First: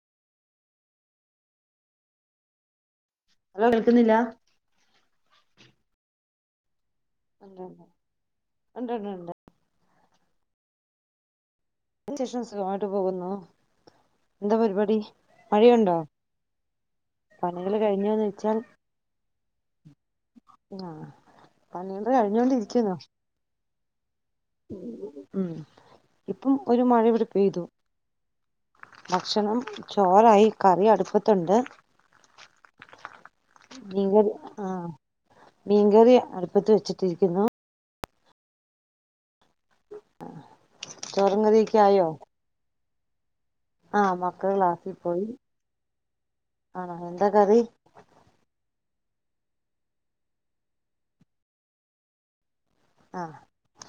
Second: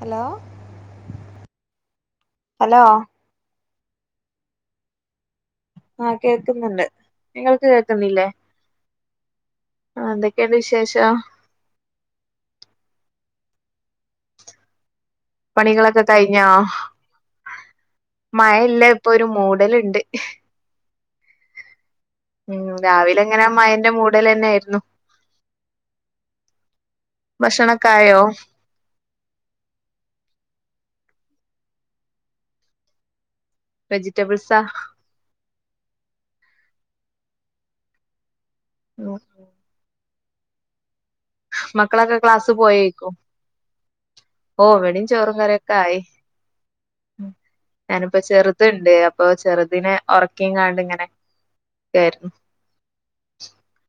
Hello, hello hello, കേൾക്കുന്നില്ല ആ, കേൾക്കുന്നുണ്ട് നിങ്ങൾക്ക് ഉണ്ട്ണ്ട് കേൾക്കന്നില്ലേ ഉണ്ട്ണ്ട്ണ്ട് ആ എന്തൊക്കെയുണ്ട് വിശേഷം [unintelligible] ശേഷം സുഖമായിട്ട് പോകുന്നു, എന്താ പരിപാടി മഴയുണ്ടോ പണികളൊക്കെ കഴിഞ്ഞോ, പണികൾ കഴിഞ്ഞോന്ന് മഴ വെച്ചാൽ ഇല്ല ഇപ്പൊ ഒരു മൂട ഇടലുണ്ട് ആ, പണീണ്ട് കഴിഞ്ഞോണ്ടിരിക്കുന്നു [unintelligible] ഉടലെതന്നെ ആായിരുന്നു ഉം ഇപ്പം ഒരു മഴ ഇവിടെ പെയ്തു ഭക്ഷണക്കായോ ഭക്ഷണം ചോറായി കറി അടുപ്പത്തുണ്ട് മീൻകറി വെജിറ്റബിൾസാ ആ മീൻകറി അടുപ്പത്ത് വെച്ചിട്ടിരിക്കുന്നു ഉം ചോറും കറിയൊക്കെ ആയോ മക്കളൊക്കെ ക്ലാസ് പോയി ആ [unintelligible] മക്കള് ഓ, ക്ലാസ്സിൽ ഇവിടയും പോയി ചോറും കറിയൊക്കെ ആയി ആണോ എന്താ കറി ഞാനിപ്പോ ചെറുതുണ്ട് ഇപ്പൊ ചെറുതിനിനെ ഉറക്കിങ്ങാണ്ടിങ്ങനെ ഇരിക്കെ ആയിരുന്നു. ആ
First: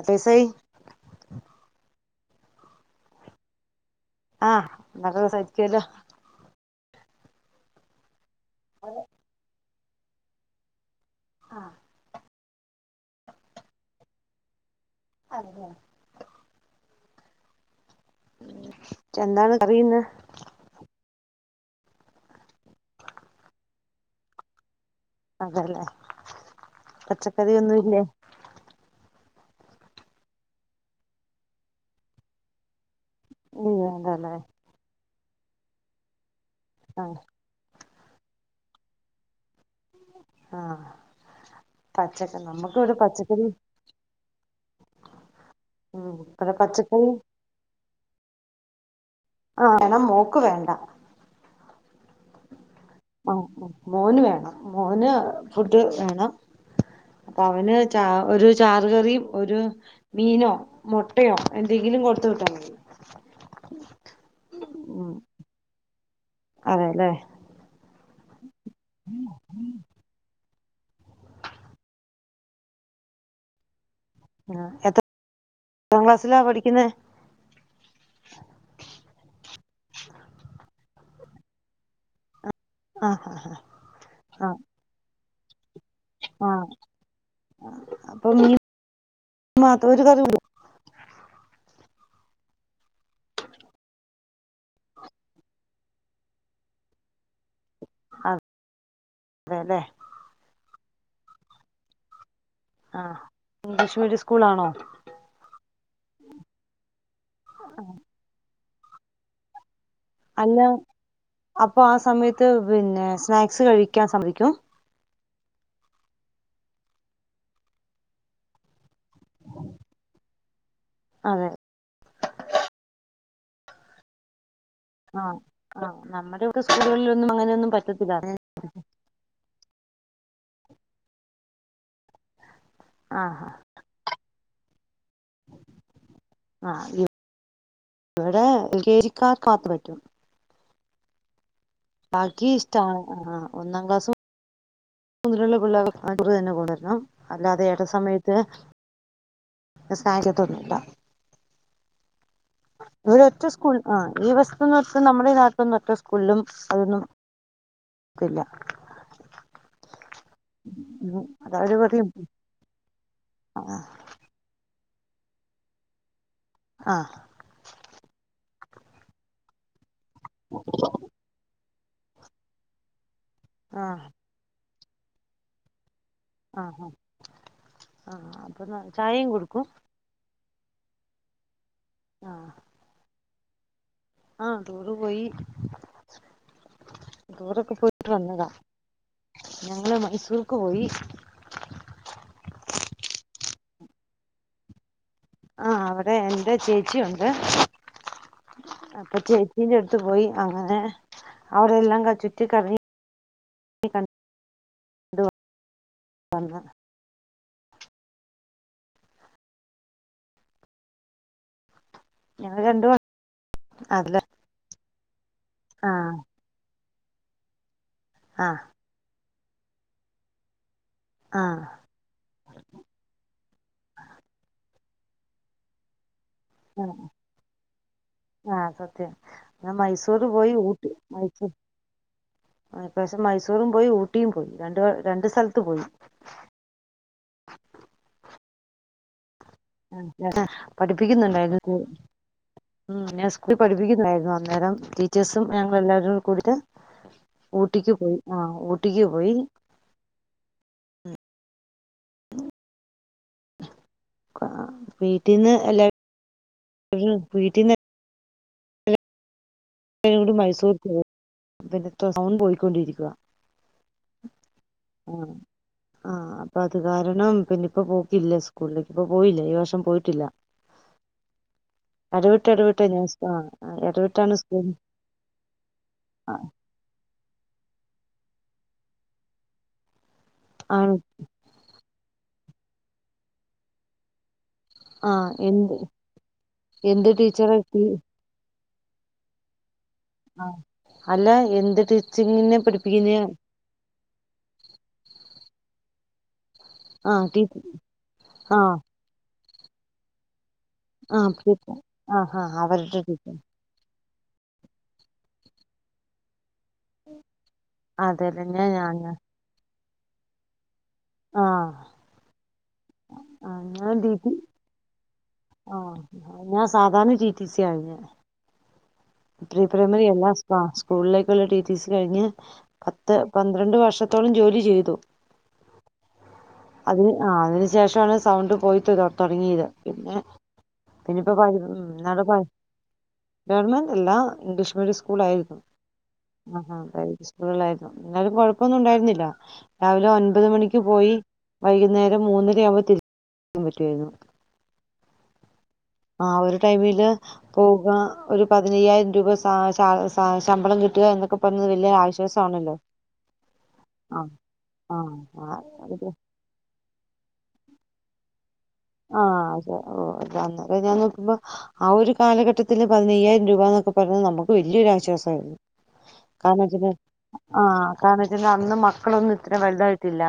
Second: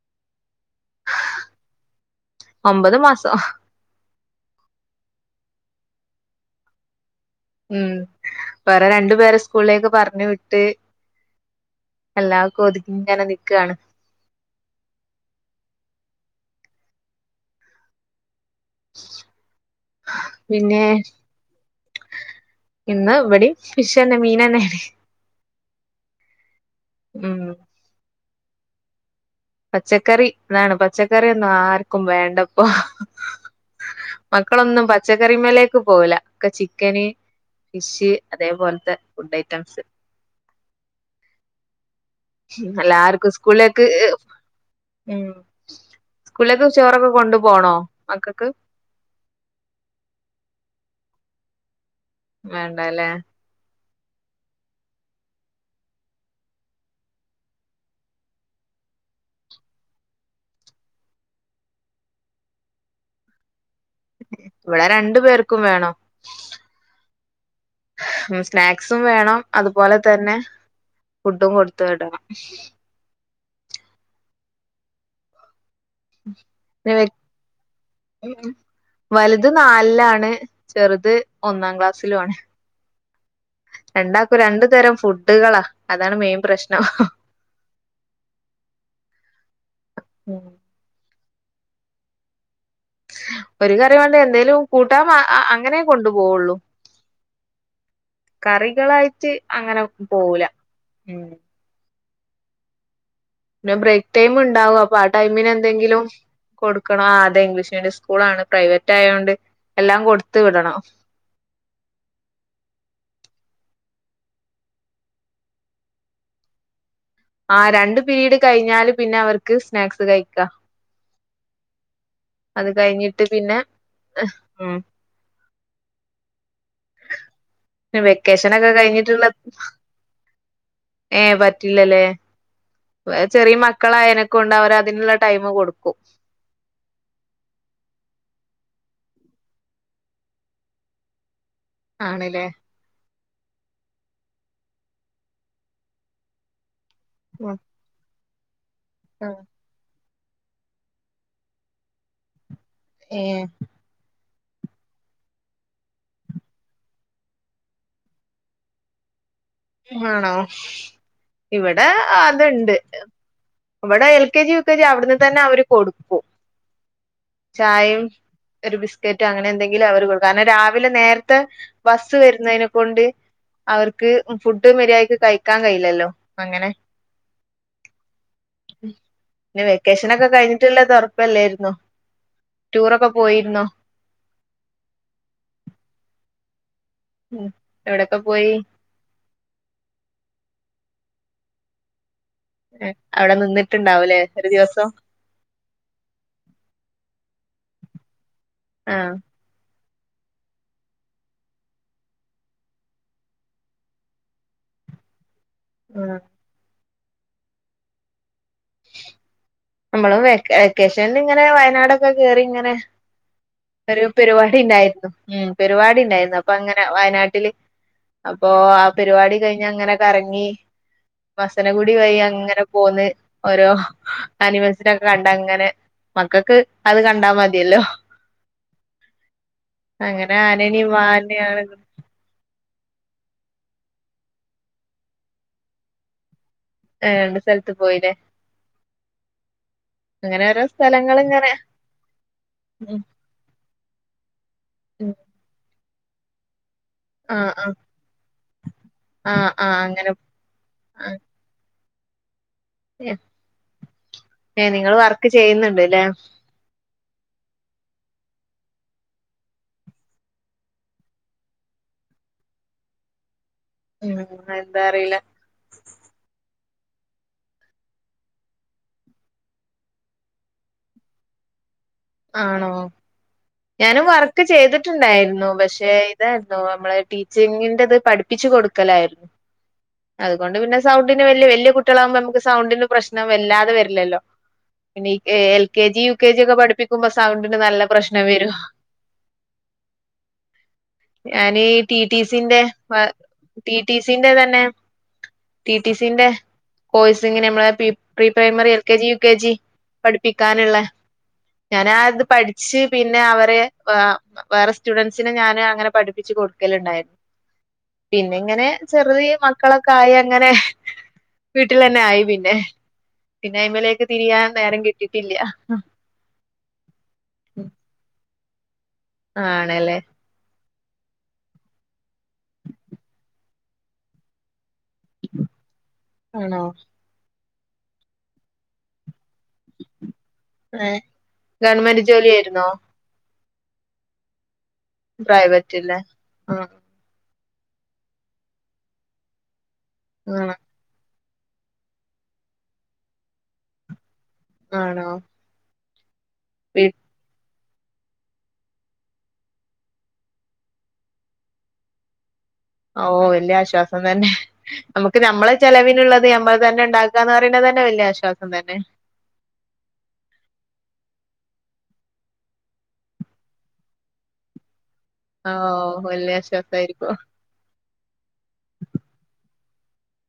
പൈസ ഒമ്പത് മാസം ആ, എന്തൊക്കെ [unintelligible] വേറെ രണ്ടുപേരെ സ്കൂളിലേക്ക് പറഞ്ഞു വിട്ട് ആഹ് എല്ലാതും ഒതുക്കി ഇങ്ങനെ നിക്കുവാണ് അതെ എന്താണ് കറിയിന്ന് പിന്നെ ഇന്ന് ഇവിടെം ഫിഷ് തന്നെ മീൻ തന്നെ അതെല്ലേ ഉം പച്ചക്കറി ഒന്നും ഇല്ലേ പച്ചക്കറി അതാണ് പച്ചക്കറി ഒന്നും ആർക്കും വേണ്ടപ്പോ മ്മ് വേണ്ടാല്ലേ പച്ചക്കറി മേലേക്ക് പോവില്ല ഒക്കെ ചിക്കന് ഫിഷ് അതേപോലത്തെ ഫുഡായിരിക്കും ഐറ്റംസ് ആ പച്ചക്ക നമ്മുക്ക് ഇവിടെ എല്ലാർക്കും പച്ചക്കറി സ്കൂലേക്ക് മ്മ് ഉം ഇവിടെ സ്കൂളിലൊക്കെ പച്ചക്കറി ചോറൊക്കെ കൊണ്ടു പോണോ മക്കൾക്ക് ആഹ് വേണം മോൾക്ക് വേണ്ട വേ ണ്ടല്ലേ ആ മോന് വേണം മോന് ഫുഡ് വേണം അപ്പൊ അവന് ചാ ഒരു ചാറ് കറിയും ഒരു മീനോ മുട്ടയോ എന്തെങ്കിലും കൊടുത്ത വിട്ടാൽ മതി ഇവിടെ ഉം രണ്ടു പേർക്കും വേണം അതെല്ലേ [unintelligible] സ്നാക്സും വേണം അതുപോലെ തന്നെ ഫുഡും കൊടുത്തു വിടാ ആഹ് എ വലുത് നാലിലാണ് ചെറുത് ഒന്നാം ക്ലാസ്സിലും ആണ് ആഹ് രണ്ടാക്കും രണ്ടു തരം ഫുഡ് ഡുകളാ ആഹ് അപ്പൊ [inaudible] ഒരു കറി ഒരു കറി വേണ്ടേ എന്തേലും കൂട്ടാൻ വേ അങ്ങനെ കൊണ്ടു പോവുള്ളു കറികളായിട്ട് അങ്ങനെ അതെല്ലേ പോവൂല ഉം ആഹ പിന്നെ ബ്രേക്ക് ടൈം ഉണ്ടാവും അപ്പൊ ആ ടൈമിന് എന്തെങ്കിലും കൊടുക്കണോ ആദ്യെ ഇംഗ്ലീഷ് മീഡിയം സ്കൂളാണ് പ്രൈവറ്റ് ആയോണ്ട് എല്ലാം കൊടുത്ത് അല്ല വിടണം അപ്പൊ ആ സമയത്ത് പിന്നെ സ്നാക്സ് കഴിക്ക ഴിക്കാൻ സമ്മതിക്കോ ആ രണ്ട പിീരീഡ് കഴിഞ്ഞാല് പിന്നെ അവർക്ക് സ്നാക്സ് കഴിക്കാം അതെ അത് കഴിഞ്ഞിട്ട് ട്ട്പിന്നെ ആഹ ആ നമ്മ ഇപ്പ വെക്കേഷൻക്കെ കഴിഞ്ഞിട്ടുള്ള ഏ പറ്റില്ലല്ലേ വ ആഹ് ചെറിയ മക്കളായനൊക്കെ കൊണ്ട് അവര് അതിനുള്ള ടൈമ കൊടുക്കും കേരിക്കാർ കാത്തുപറ്റും ആണ്ല്ലേ ബാക്കി ഇഷ്ടാ ആ് ഒന്നാം ക്ലാസ് മുതലുള്ള പിള്ളേർക്ക് അവര് തന്നെ കൊടുക്കും അല്ല അതെ എട സമയത്ത് അ ആഹ സഹായിക്കത്തൊന്നുംില്ല ഇവിടെ ഏ ഒറ്റ സ്കൂൾ ആ ഈ വസ്തുന്ന് നമ്മുടെഈ നാട്ടിൽന്ന്ഒറ്റസ്കൂളും അതൊന്നുംല്ല ആണോ അതവര് ഇവിടെ പറയും അതുണ്ട് ഇവിടെ L K G U K G പ്പേരിഅവിടുന്ന് തന്നെ അവര് കൊടുക്കും ആഹ് ചായ ഒരു ബിസ്ക്കറ്റ് അങ്ങനെ എന്തെങ്കില അവര് കൊ കാരണം രാവിലെ നേരത്തെ ബസ് വരുന്നതിനെ കൊണ്ട് ആഹ് അവർക്ക് ഫുഡ് മര്യായിക്ക് കഴിക്കാൻ കഴയില്ലോ ആഹ ആ ആഹ അപ്പൊ ചായയും കൊടുക്കും ട്ടുള്ള തറപ്പല്ലായിരുന്നുോ ടൂറൊക്കെ പോയി ന്നോ ആഹ ടൂറ്പോയി ഉം ദൂരൊക്കെ പോയിട്ടു എവിടൊക്കെ പോയി വന്നതാഞങ്ങള് മൈസൂർക്ക് പോയി അവിടെ നിന്നിട്ടുണ്ടാവൂലേയൊരു ദിവസം ആ... അവിടെയെന്റെ ചേച്ചിയുണ്ട്. ആഹ് അപ്പചേച്ചീടെ അടുത്ത് അടുത്തുപോയി അങ്ങനെ അവിടെല്ലാം കണ്ടിട്ട് കറങ്ങി, ചുറ്റിക്കണ്ടു ആഹ് പറ [inaudible] നമ്മളും വെക്കേഷനിലി ങ്ങനെവയനാട് ഞങ്ങൾ ചുരംകേറിയിങ്ങനെ രണ്ട് അതില് ഒരുപരുപാടിയുണ്ടായിരുന്നു. ആഹ് ഉംപരിപാടിയുണ്ടായിരുന്നു, അപ്പൊഅങ്ങനെ വയനാട്ടില് ആഹ് അപ്പോആപരിപാടി കഴിഞ്ഞങ്ങനെ കറങ്ങി ആഹ് വസനഗുടി വഴിയങ്ങനെ പോന്നോരോ ആനിമേൽ ചുരംകണ്ടങ്ങനെ മക്കൾക്കതുകണ്ടാ മതിയല്ലോ അ.. അതെ ഞാൻ മൈസൂർ അങ്ങനെ പോയി, ആനേനിം ഊട്ടി, മൈസൂര് മാനെയാണ് ഈ പ്രാവശ്യം മൈസൂറും പോയി. ഊട്ടിയുംപോയി ര ണ്ട്‌, രണ്ടുസ്ഥലത്ത് പോയി. ആഹ്, ണ്ട്സ്ഥലത്തു പോയില്ലേ അഹ് അങ്ങനെ അഹ് ഓരോ സ്ഥലങ്ങള് ഇങ്ങനെ പഠിപ്പിക്കുന്നുണ്ടായിരുന്നു കൂ ഉം ഞാ സ്കൂളി പഠി പ്പിക്കുന്നുണ്ടായിരുന്നോ? ന്നേരം ഉം ടീച്ചേഴ്സും, ങ്ങളെല്ലാരു കൊഴുത്ത് ആഹ് ആഹ് ഊട്ടിക്കുപോയി ആഹ് ഊട്ടിക്കുപോയി. ആഹ് ആഹ് അങ്ങനെ [unintelligible] ഏഹ് [unintelligible] നിങ്ങള് വർക്ക് വിട്ടിന്ന് എല്ല ചെയ്യുന്നുണ്ട്ല്ലേ വീട്ടീന്ന് കുട്ടികളെയും കൂടി മൈസൂർക്ക്പോയി പിന്നെ സമയം പോയിക്കൊണ്ടിരിക്കുവാ ഉം എന്താ അറിയില്ല അതുകാരണം പിന്നെ ഇപ്പംപോക്കില്ല സ്കൂളിലെ ഇപ്പം പോയില്ല ഈ വർഷം പോയിട്ടില്ല. ഇടവിട്ടെടവിട്ട് ഞാൻ സ്കൂ ആ ഇടവിട്ടാണ് സ്കൂൾ ഞാനുംവർക്കു- ഉണ്ടായിരുന്നു പക്ഷെ ഇതായിരുന്നു നമ്മളെ ടീച്ചിങ്ങിന്റെ പഠിപ്പിച്ചു കൊടുക്കലായിരുന്നു അതുകൊണ്ട് പിന്നെ ആണ് സൗണ്ടിന് വലിയ വലിയ കുട്ടികലാകുമ്പോൾ നമ്മക് സൗണ്ടിന് പ്രശ്നം വല്ലാതെ വരില്ലല്ലോ ആ പിന്നെ എൽ എന്ത് K G U K G ഒക്കെ പഠിപ്പിക്കുമ്പോ എന്ത് സൗണ്ടിന് ടീച്ചറെ നല്ല പ്രശ്ന [unintelligible] ആ അല്ല ഞാനീ എന്ത് ടിടി സിന്റെ ടീച്ചിങ്ങിനെ പഠിപ്പിക്കുന്ന ടിടി സിന്റെ തന്നെ ടി ടി സിന്റെ ആ കോഴ്സിങ്ങ്ന് ടീ നമ്മളെ പീപ് പ്രീ ആ primary, L K G, U K G പഠിപ്പി ക്കാന്ള്ളെ ആ ആ ഞാനാത് ആ പഠിച്ച് അവരുടെ പിന്നെ ടീച്ചർ അവരെ ആഹ് മാ വേറെ സ്റ്റുഡന്റ്സിന് ഞാന് അങ്ങനെ പഠിപ്പിച്ച് കൊട് ക്കല്ണ്ടായി പിന്നെ അതെല്ലേ ഇങ്ങനെ ഞാൻ ഞാൻ ചെറിയ മക്കളൊ ക്കായ് അങ്ങനെ ആ വീട്ടിലന്നെ ആയി പിന്നെ പിന്നെ അയിമലേക്ക് തിരിയാ നേരം കിട്ടി ആഹ് ഞാ ഞാൻ സാധാണ ടി ടി സിയാര്ന്നെ അ ആണല്ലേ പ്രൈമറി എല്ലാംാം സ്കൂളിലേക്കുള്ള ടീച്ചീഴ്സ് കഴിഞ്ഞ് പത്ത് പന്ത്രണ്ട് വർഷത്തോളം ജോലി ചെയ്തു ആണോ അതിന് ആ അ ശേഷമാണ് സൗണ്ട് പോയിത്തോക്ർ തുടങ്ങിയത് പിന്നെ ഏ പിന്നെപ്പോ പ ഗവൺമെന്റ് എന്നട പ ജോലിയായിരുന്നോ ജർമൻ അല്ല ഇംഗ്ലീഷ് സ്കൂൾ ആയിരിക്കും പ്രൈവറ്റ്ല്ലേ ആ അതാ ചോദിച്ചേ ഉണ്ടായിരുന്നു എന്നാലും കൊഴപ്പൊന്നും ഉണ്ടായിരുന്നില്ല രാവിലെ ആ ഒൻപത് മണിക്ക് പോയി വൈകുന്നേരം മൂന്നര ആവുമ്പോൾ തിരിച്ചാൻ പറ്റുവായിരുന്നു ആണോ ആ ഒരു വീ ടൈമില് പോുക ഒരു പതിനയ്യായിരം രൂപ ശമ്പളം കിട്ടുക എന്നൊക്കെ പറഞ്ഞത് വലിയ ആശ്വാസ ഓ വലിയ ആശ്വാസം തന്നെ ആ നമുക്ക് നമ്മളെ ആ ചെലവിനുള്ളത് അതന്നെ ഇണ്ടാക്ക എന്ന് പറയുന്നത് തന്നെ വല്ല്യ ആശ്വാസ ആഹ് അത് ശ ഓ [unintelligible] നിക്കുമ്പോ ആ ഒരു കാലഘട്ടത്തില് പതിനയ്യായിരം രൂപ എന്നൊക്കെ പറഞ്ഞ നമുക്ക് വല്ല്യരു ആശ്വാ ഓ ശ്വാസായിരുന്നു വല്യ കാരണംച്ച്ഴിഞ്ഞാ ആശ്വാസായിരിക്കും ആ കാരണന്നെച്ച്അന്നും മക്കളൊന്നും ഇത്ര വലുതായിട്ടില്ല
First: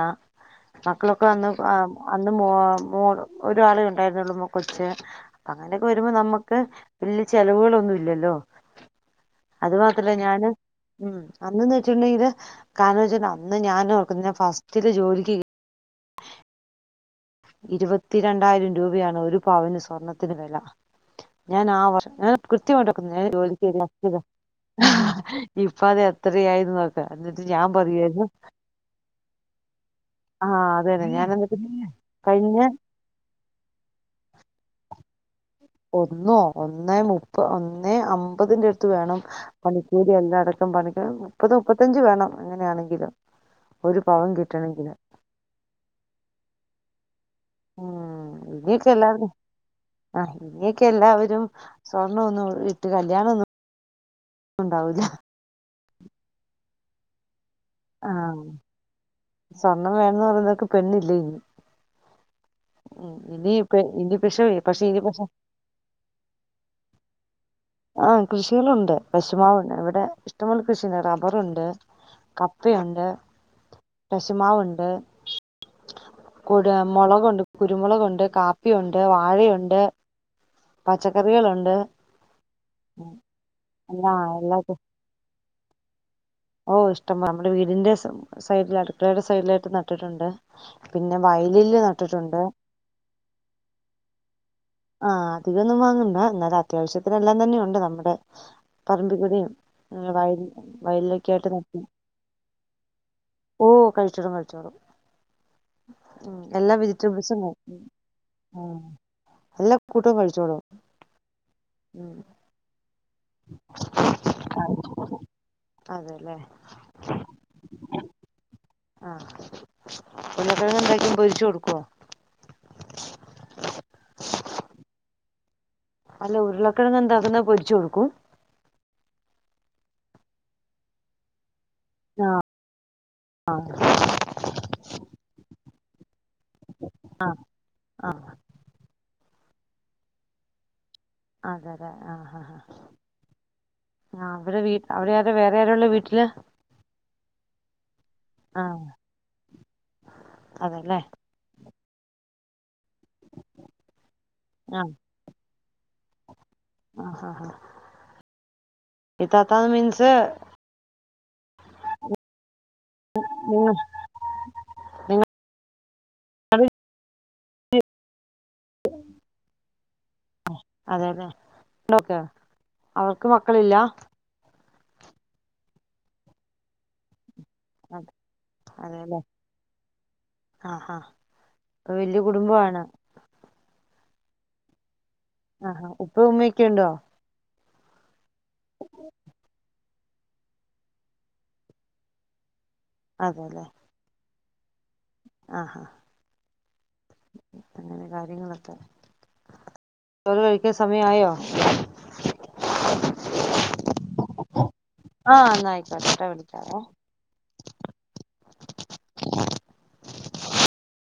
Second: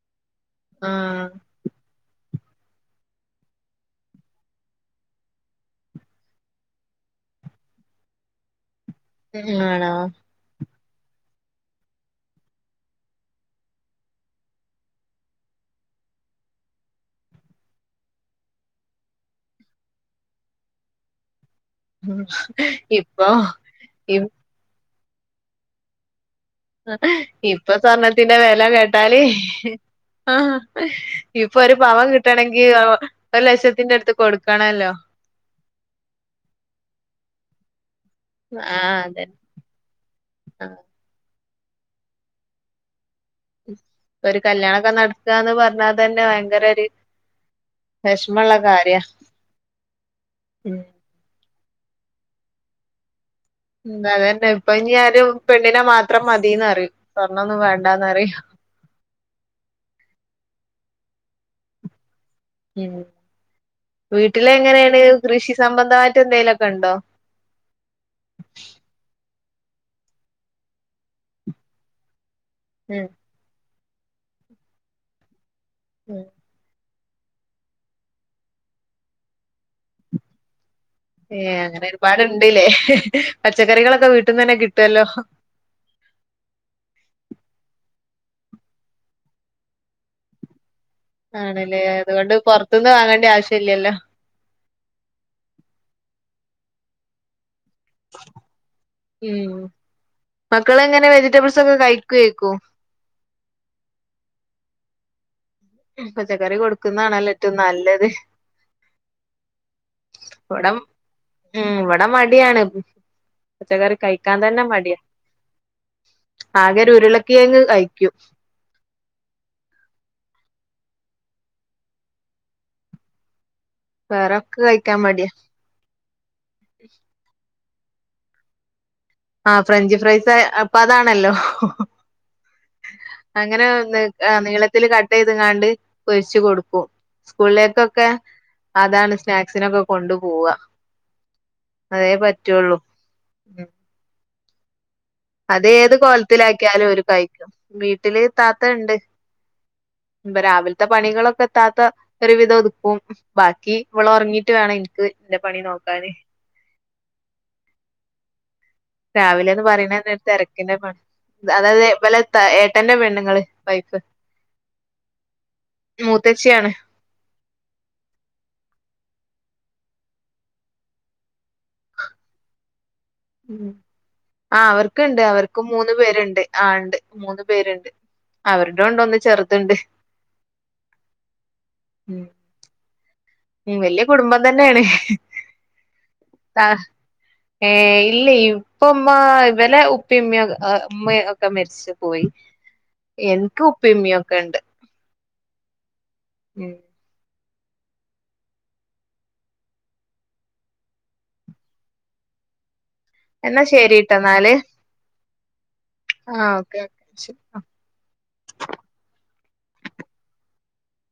ആ മക്കളൊക്കെ അന്ന് ആ അ ന്ന് മോ മോള് ഒരാളെ ഉണ്ടായിരുന്നുള്ളു മൊ കൊച്ച് അങ്ങനെക്കെ വരുമ്പോ നമ്മുക്ക് വല്യ ചെലവുകളൊന്നും ഇല്ലല്ലോ അത് ആണോ മാത്രല്ലേ ഞാന് ഉം അന്ന്ന്ന് വെച്ചിട്ടുണ്ടെങ്കില് കാരണം വച്ച അന്ന് ഞാനും ഓർക്കുന്ന് ഞാ ഫസ്റ്റില് ജോലിക്ക് കേ ഇരുപത്തിരണ്ടായിരം രൂപയാണ് ഒരു പവന് സ്വർണ്ണത്തിന് വെല ഞാൻ ആ വർഷം ഉം. ഞാൻ കൃത്യമായിട്ട് ഓർക്കുന്നു ഇപ്പൊ ഞാൻ ജോലിക്ക് കേറി ഇ- [unintelligible] ഇപ്പൊ അതെ ഇപ്പൊ സ്വർണത്തിന്റെ വെല കേട്ടാല് എ് ആ അത് തന്നെ ഞാൻ എന്നിട്ട് ഇപ്പൊ ഒരു പവൻ കിട്ട കഴിഞ്ഞ ട്ടണെങ്കി അവഒരു ലക്ഷത്തിന്റെ അടുത്ത് കൊടു ക്കണല്ലോ ഒന്നോ ഒന്നേ മുപ്പ ഒന്ന് ന്നേഅമ്പതിന്റെ ആ അടുത്ത് വേണം അതന്നെ പണിക്കൂലി എല്ലാം ആ അടക്കം പണിക്കൂ മുപ്പത് മുപ്പത്തഞ്ച് വേണം എങ്ങനെയാണെങ്കിലും ഒരു കല്ല്യാണൊക്കെ നടക്കാന്ന് പറഞ്ഞാ തന്നെ ഭയങ്കര ഒരു ഉം വെഷമള്ള ഇനിയൊക്കെ കാര്യ എല്ലാർക്കും ആ ഉം ഇനിയൊക്കെ എല്ലാവരും സ്വർണ്ണം ഒന്നും ഇട്ട് കല്യാണൊന്നും ഉം അതന്നെ ഇപ്പൊ ഞി ആരും പെണ്ണിനെ മാത്രം മതീന്നറയും ആഹ് സ്വർണം വേണംന്ന് പറയുന്നോർക്ക് പെണ്ണി ല്ലേനിം ഉം പക്ഷെ വീട്ടിലെങ്ങനാണ് ഇനി പക്ഷെ കൃഷി സംബന്ധായിട്ട് എന്തെലൊക്കെ ഇണ്ടോ ആഹ് കൃഷികളുണ്ട് പക്ഷ റ്റ്മാവണ്ട് ഇവിടെ ഇഷ്ടമ്പോലെ കൃഷിണ്ട് റബ്ബറുണ്ട് ക പ്പയുണ്ട് ഉം കശുമാവുണ്ട് ഉം കുട്യാ മൊളകുണ്ട് കുരുമുളകുണ്ട് കാപ്പിയുണ്ട് വാഴയുണ്ട് ഏ അങ്ങനെ ഒരുപാട്ണ്ട്ല്ലേ അല്ലാ എല്ലാക്കും കിട്ടുവല്ലോ ഓ ഇഷ്ടം നമ്മുടെ വീടിന്റെ സൈഡിൽ അടുക്കളടെ സൈഡിലായിട്ട് നട്ടിട്ടുണ്ട് പിന്നെ വയലില് ആണല്ലേ അതുകൊണ്ട് നട്ടിട്ടുണ്ട് പൊറത്തുന്ന് വാങ്ങേണ്ട ആവശ്യല്ലല്ലോ ആ അധികൊന്നും വാങ്ങണ്ട എന്ന അത്യാവശ്യത്തിന എല്ലാം തന്നെ ഒൺ ട് നമ്മുടെ പറമ്പി കൂടെം ഉം വയ മക്കളെങ്ങനെ വയലിലൊക്കെ ആയിട്ട് വെജിറ്റബിൾസ് ഒക്കെ നട്ട കഴിക്കുവേക്കും ഓ കഴിച്ചോടും കഴിച്ചോടും ഉ പച്ചക്കറി എല്ലാ കൊടുക്കുന്നതാണല്ലോ വെജിറ്റബിൾസും ഏറ്റവും നല്ലത് എല്ലാ കൂട്ടോ കഴിച്ചോളും ടെ മടിയാണ് പച്ചക്കറി കഴിക്കാൻ തന്നെ മടിയാ അതെല്ലേ ആകെരു ഉരുളക്കിയങ്ങ് കഴിക്കും ആഹ് ഉരുളക്കിഴങ്ങ് എന്താക്കും പൊരിച്ചു കൊടുക്കുവോ വേറൊക്കെ കഴിക്കാൻ മടിയാ അല്ല ഉരുളക്കെഴണ എന്താക്കുന്ന പൊ ചൊട്ക്കും ആ ഫ്രഞ്ച് ഫ്രൈസ് അപ്പൊ അതാണല്ലോ ആ അങ്ങനെ അ നീളത്തില് കട്ട് ചെയ്ത്ങ്ങാണ്ട് പൊരിച്ച് കൊടുക്കും സ്കൂളിലേക്കൊക്കെ ആ അതാണ് സ്നാക്സിനൊക്കെ കൊണ്ടു പോവ അതെതേ അതേ ആഹ് ആഹ് ആഹ് പറ്റുള്ളൂ ഉം ആ അവര വീ അവിടെ ആരാ വേറെ അത് ആരുള്ള ഏത് വീട്ടില് കോലത്തിലാക്കിയാലും ഒരു കഴിക്കും വീട്ടില് ആ താത്ത ഇണ്ട് ഇപ്പൊ രാവിൽത്തെ അതെല്ലേ പണികളൊക്കെ ഇത്താത്ത ക്കൊരുവിതം ഉതുക്കും ബാക്കി ഇവളൊറങ്ങീട്ട് വേണം എനിക്ക് ഇന്റെ പണി നോ കാന് ആഹ് ആഹ് ആഹ് രാവിലന്ന് പറയണ തിരക്കിന്റെ അതതെ വല്ല ഏ ട്ടന്റെ പെണ്ണുങ്ങള് നിങ്ങ വൈഫ് നിങ്ങ മൂത്തച്ചിയാണ് അതെലേ അവർക്ക് മക്കളില്ല ക്കിണ്ട് അവർക്ക് മൂന്ന് പേരിണ്ട് ആണ്ട് മൂന്ന് പേരുണ്ട് അവരുടെ ഉണ്ട് ഒന്ന് അതല്ലേ ചെറുതുണ്ട് ആഹ് ഹ വല്ല്യ ഉം കുടുംബമാണ വല്യ കുടുംബം തന്നെണ് ആഹാ ഉപ്പ ഉമ്മയൊക്കെയുണ്ടോ ഏഹ് ഇല്ല ഇപ്പം ഉമ്മ ഇവലെ പ്പേം ഉമ്മേം ഒക്കെ മരിച്ച് പോയി എന്ക്ക് ഉപ്പേമ്മ്യ ക്കണ്ട് ആഹ് ഹാ അങ്ങനെ കാര്യങ്ങളൊക്കെ ചോറ് കഴിക്കാൻ സമയായോ എന്നാ ആഹ് ങ്ങായി ആഹ് ഓക്കെ ഓക്കെ ശരി [inaudible]